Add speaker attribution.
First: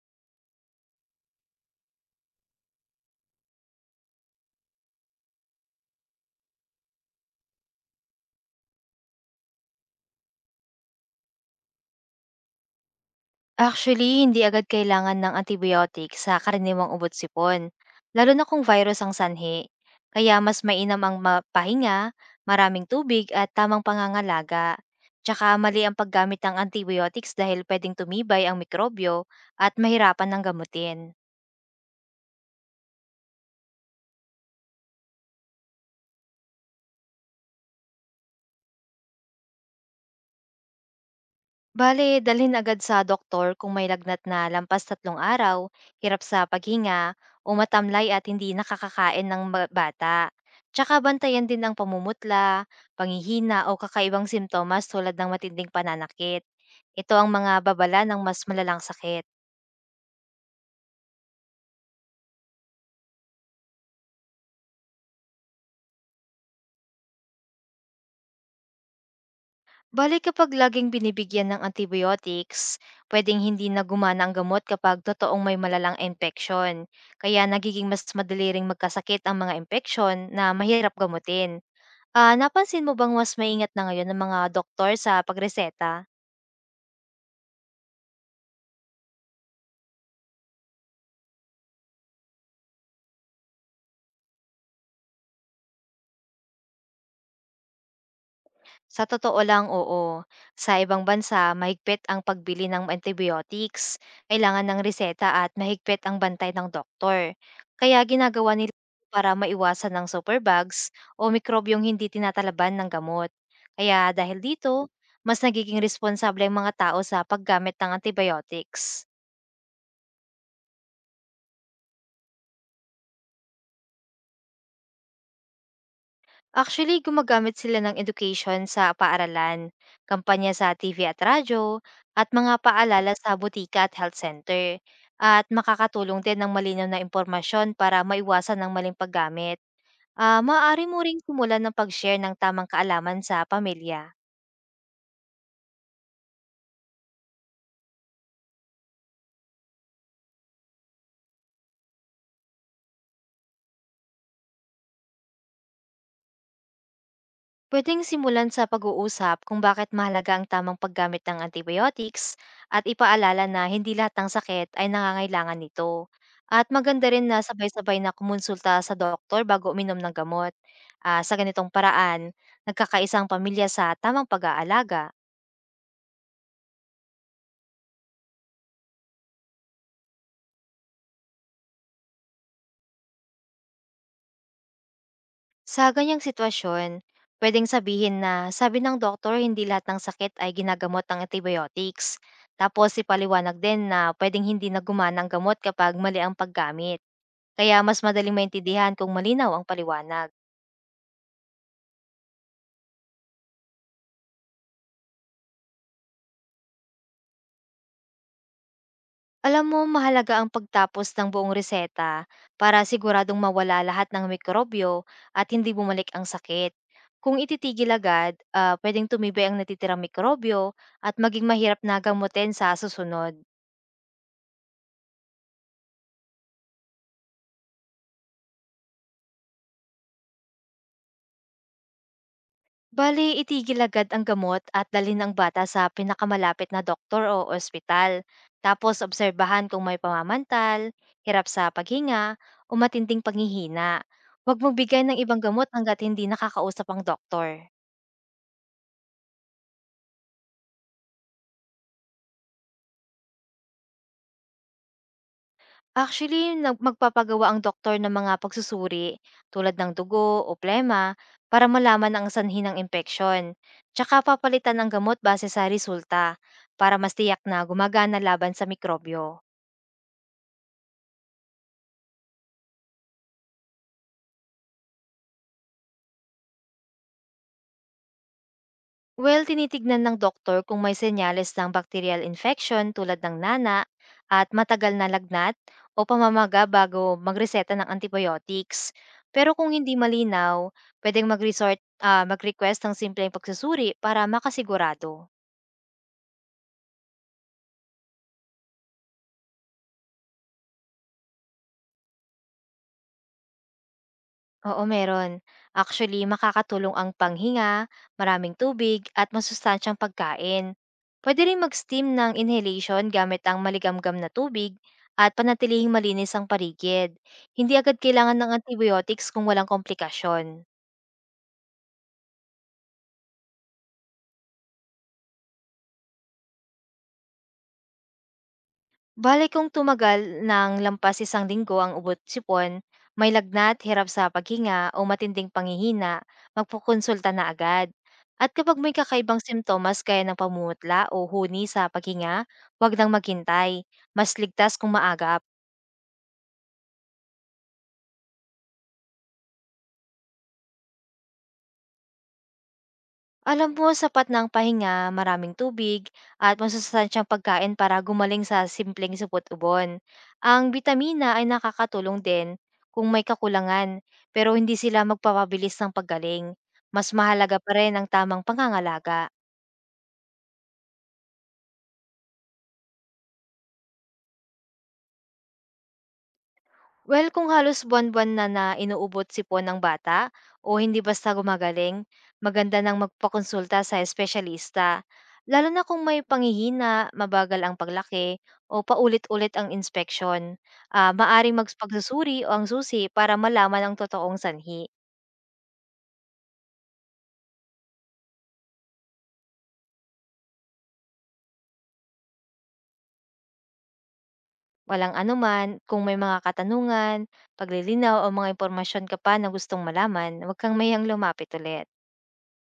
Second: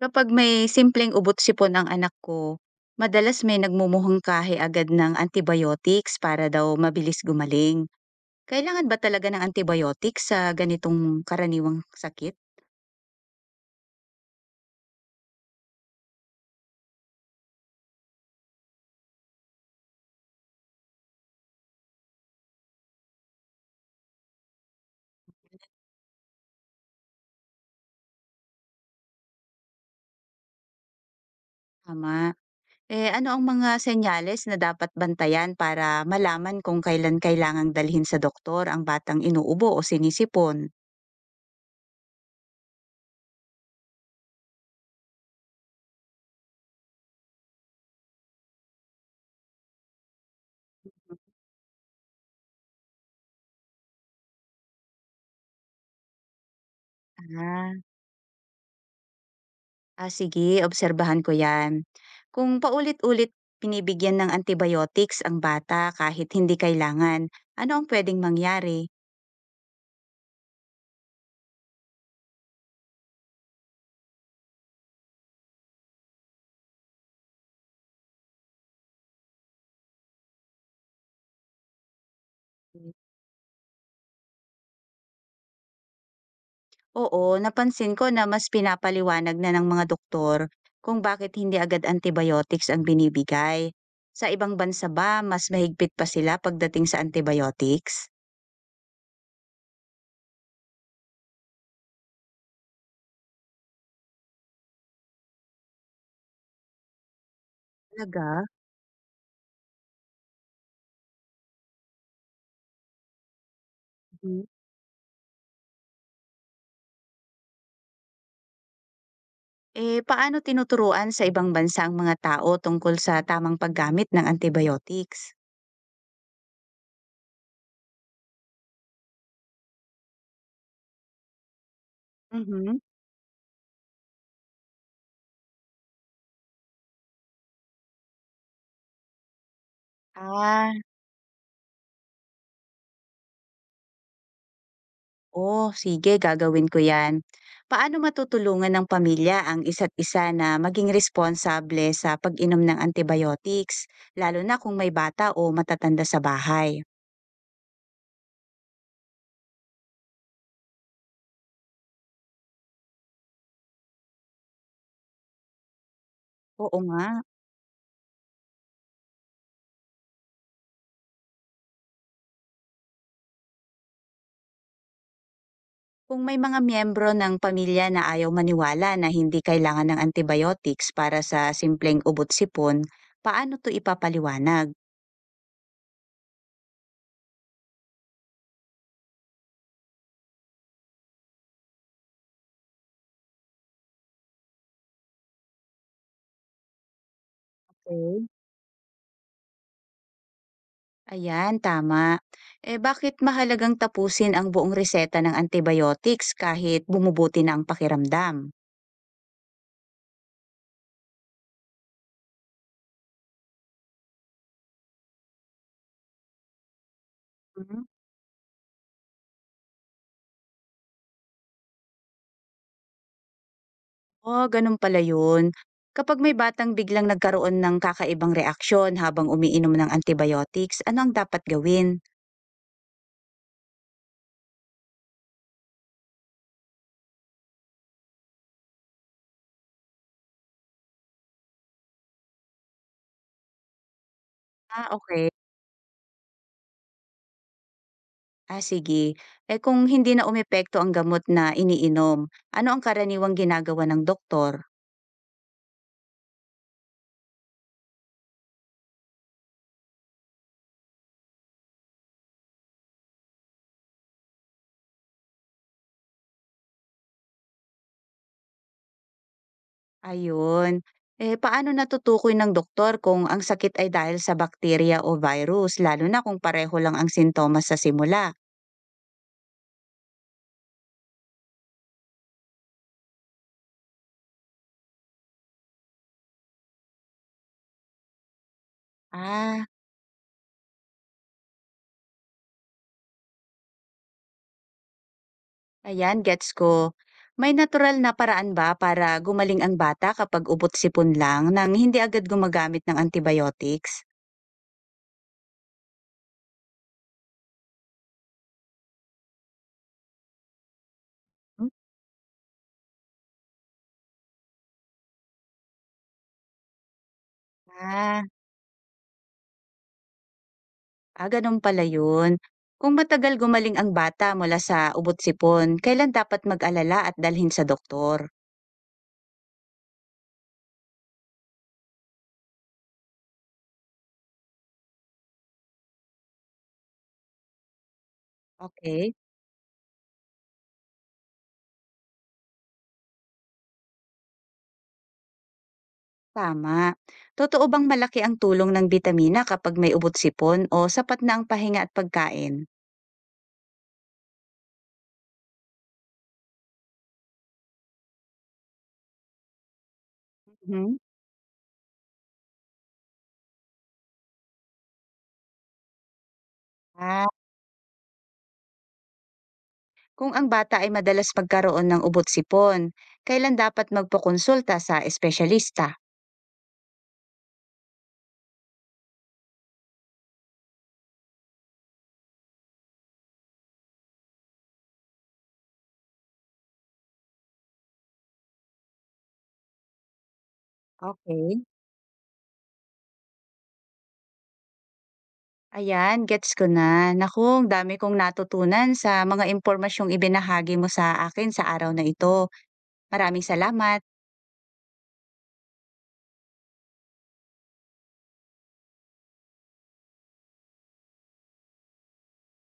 Speaker 1: Kapag may simpleng ubot sipon ang anak ko, madalas may nagmumuhungkahi agad ng antibiotics para daw mabilis gumaling. Kailangan ba talaga ng antibiotics sa ganitong karaniwang sakit?
Speaker 2: Actually, hindi agad kailangan ng antibiotic sa karaniwang ubot-sipon, lalo na kung virus ang sanhi. Kaya mas mainam ang mapahinga, maraming tubig at tamang pangangalaga. Tsaka mali ang paggamit ng antibiotics dahil pwedeng tumibay ang mikrobyo at mahirapan ng gamutin.
Speaker 1: Tama. Eh ano ang mga senyales na dapat bantayan para malaman kung kailan kailangang dalhin sa doktor ang batang inuubo o sinisipon?
Speaker 2: Bale, dalhin agad sa doktor kung may lagnat na lampas 3 araw, hirap sa paghinga, o matamlay at hindi nakakakain ng bata. Tsaka bantayan din ang pamumutla, panghihina o kakaibang simptomas tulad ng matinding pananakit. Ito ang mga
Speaker 1: Ah.
Speaker 2: babala ng mas malalang sakit.
Speaker 1: Ah, sige, obserbahan ko yan. Kung paulit-ulit pinibigyan ng antibiotics ang bata kahit hindi kailangan, ano ang pwedeng mangyari?
Speaker 2: Bale kapag laging binibigyan ng antibiotics, pwedeng hindi na gumana ang gamot kapag totoong may malalang infeksyon. Kaya nagiging mas madali ring magkasakit ang mga impeksyon na mahirap gamutin. Ah, napansin mo bang mas maingat na ngayon ang mga doktor sa pagreseta?
Speaker 1: Oo, napansin ko na mas pinapaliwanag na ng mga doktor kung bakit hindi agad antibiotics ang binibigay. Sa ibang bansa ba, mas mahigpit pa sila pagdating sa antibiotics?
Speaker 2: Sa totoo lang, oo. Sa ibang bansa, mahigpit ang pagbili ng antibiotics, kailangan ng reseta at mahigpit ang bantay ng doktor. Kaya
Speaker 1: Talaga?
Speaker 2: ginagawa nila para maiwasan ng superbugs o mikrobyong hindi tinatalaban ng gamot. Kaya dahil
Speaker 1: Mhm.
Speaker 2: dito, mas nagiging responsable ang mga tao sa paggamit ng antibiotics.
Speaker 1: Eh, paano tinuturuan sa ibang bansa ang mga tao tungkol sa tamang paggamit ng antibiotics?
Speaker 2: Actually, gumagamit sila ng education sa paaralan, kampanya sa TV at radyo, at mga
Speaker 1: Mhm.
Speaker 2: paalala sa butika at health center. At makakatulong din ng malinaw na impormasyon para maiwasan ng maling paggamit. Ah,
Speaker 1: Ah,
Speaker 2: maaari mo ring kumulan ng pag-share ng tamang kaalaman sa pamilya.
Speaker 1: Oh, sige, gagawin ko 'yan. Paano matutulungan ng pamilya ang isa't isa na maging responsable sa pag-inom ng antibiotics, lalo na kung may bata o matatanda sa bahay?
Speaker 2: Pwedeng simulan sa pag-uusap kung bakit mahalaga ang tamang paggamit ng antibiotics at ipaalala na hindi lahat ng sakit ay nangangailangan nito. At
Speaker 1: Oo nga,
Speaker 2: maganda rin na sabay-sabay na kumonsulta sa doktor bago uminom ng gamot. Ah, sa ganitong paraan, nagkakaisang pamilya sa tamang pag-aalaga.
Speaker 1: kung may mga miyembro ng pamilya na ayaw maniwala na hindi kailangan ng antibiotics para sa simpleng ubot-sipon, paano 'to ipapaliwanag?
Speaker 2: Sa ganyang sitwasyon, pwedeng sabihin na sabi ng doktor hindi lahat ng sakit ay ginagamot ng antibiotics. Tapos ipaliwanag din na pwedeng hindi na gumana ang gamot kapag mali ang paggamit. Kaya mas
Speaker 1: Okay.
Speaker 2: madaling maintindihan kung malinaw ang paliwanag.
Speaker 1: Ayan, tama. Eh bakit mahalagang tapusin ang buong reseta ng antibiotics kahit bumubuti na ang pakiramdam?
Speaker 2: Alam mo, mahalaga ang pagtapos ng buong reseta para siguradong mawala lahat ng mikrobyo at hindi bumalik ang sakit. Kung
Speaker 1: Hmm,
Speaker 2: ititigil agad, pwedeng tumibay ang natitirang mikrobyo at maging mahirap na gamutin sa susunod.
Speaker 1: ah, gano'n pala 'yun. Kapag may batang biglang nagkaroon ng kakaibang reaksyon habang umiinom ng antibiotics, ano ang dapat gawin?
Speaker 2: Bali itigil agad ang gamot at dalhin ang bata sa pinakamalapit na doktor o ospital. Tapos obserbahan kung may pamamantal, hirap sa paghinga, o matinding panghihina. Huwag
Speaker 1: Ah,
Speaker 2: magbigay ng
Speaker 1: okay.
Speaker 2: ibang gamot hanggat hindi nakakausap ang doktor.
Speaker 1: Ah, sige. Eh, kung hindi na umepekto ang gamot na iniinom, ano ang karaniwang ginagawa ng doktor?
Speaker 2: Actually, magpapagawa ang doktor ng mga pagsusuri tulad ng dugo o plema para malaman ang sanhi ng impeksyon. Tsaka papalitan ng gamot base sa resulta para mas tiyak na gumagana laban sa mikrobyo.
Speaker 1: Ayun. Eh, paano natutukoy ng doktor kung ang sakit ay dahil sa bakterya o virus, lalo na kung pareho lang ang sintomas sa simula?
Speaker 2: Well, tinitignan ng doktor kung may senyales ng bacterial infection tulad ng nana at matagal na lagnat o pamamaga bago magreseta ng antibiotics. Pero
Speaker 1: Ah.
Speaker 2: kung hindi malinaw, pwedeng mag-request ng simpleng pagsusuri para makasigurado.
Speaker 1: Ayan, gets ko. May natural na paraan ba para gumaling ang bata kapag ubot-sipon lang nang hindi agad gumagamit ng antibiotics?
Speaker 2: Oo, meron. Actually, makakatulong ang panghinga, maraming tubig, at masustansyang pagkain. Pwede rin
Speaker 1: Hmm?
Speaker 2: mag-steam ng inhalation gamit ang maligamgam na tubig at panatilihing malinis ang paligid. Hindi agad
Speaker 1: Ah,
Speaker 2: kailangan ng antibiotics kung walang komplikasyon.
Speaker 1: ah, ganun pala yun. Kung matagal gumaling ang bata mula sa ubot-sipon, kailan dapat mag-alala at dalhin sa doktor?
Speaker 2: Bale kung tumagal ng lampas isang linggo ang ubot sipon, may lagnat, hirap sa paghinga o matinding panghihina, magpokonsulta na agad. At kapag may
Speaker 1: Okay,
Speaker 2: kakaibang simptomas gaya ng pamumutla o huni sa paghinga, huwag nang maghintay. Mas ligtas kung maaga.
Speaker 1: tama. Totoo bang malaki ang tulong ng bitamina kapag may ubot-sipon o sapat na ang pahinga at pagkain?
Speaker 2: Alam mo sapat na ang pahinga, maraming tubig, at masustansyang pagkain para gumaling sa simpleng supot-ubon. Ang
Speaker 1: Mhm.
Speaker 2: bitamina ay nakakatulong din kung may kakulangan, pero hindi sila magpapabilis ng paggaling. Mas
Speaker 1: Ah,
Speaker 2: mahalaga pa rin ang tamang pangangalaga.
Speaker 1: kung ang bata ay madalas magkaroon ng ubot-sipon, kailan dapat magpakonsulta sa espesyalista?
Speaker 2: Well, kung halos buwan-buwan na na inuubot sipon ng bata o hindi basta gumagaling, maganda nang magpakonsulta sa espesyalista. Lalo na kung may pangihina, mabagal ang paglaki, o paulit-ulit ang inspeksyon. Ah, maaring
Speaker 1: Okay.
Speaker 2: magpagsusuri o ang susi para malaman ang totoong sanhi.
Speaker 1: Ayan, gets ko na. Naku, ang dami kong natutunan sa mga impormasyong ibinahagi mo sa akin sa araw na ito. Maraming salamat.
Speaker 2: Walang anuman, kung may mga katanungan, paglilinaw o mga impormasyon ka pa na gustong malaman, huwag kang mayang lumapit ulit.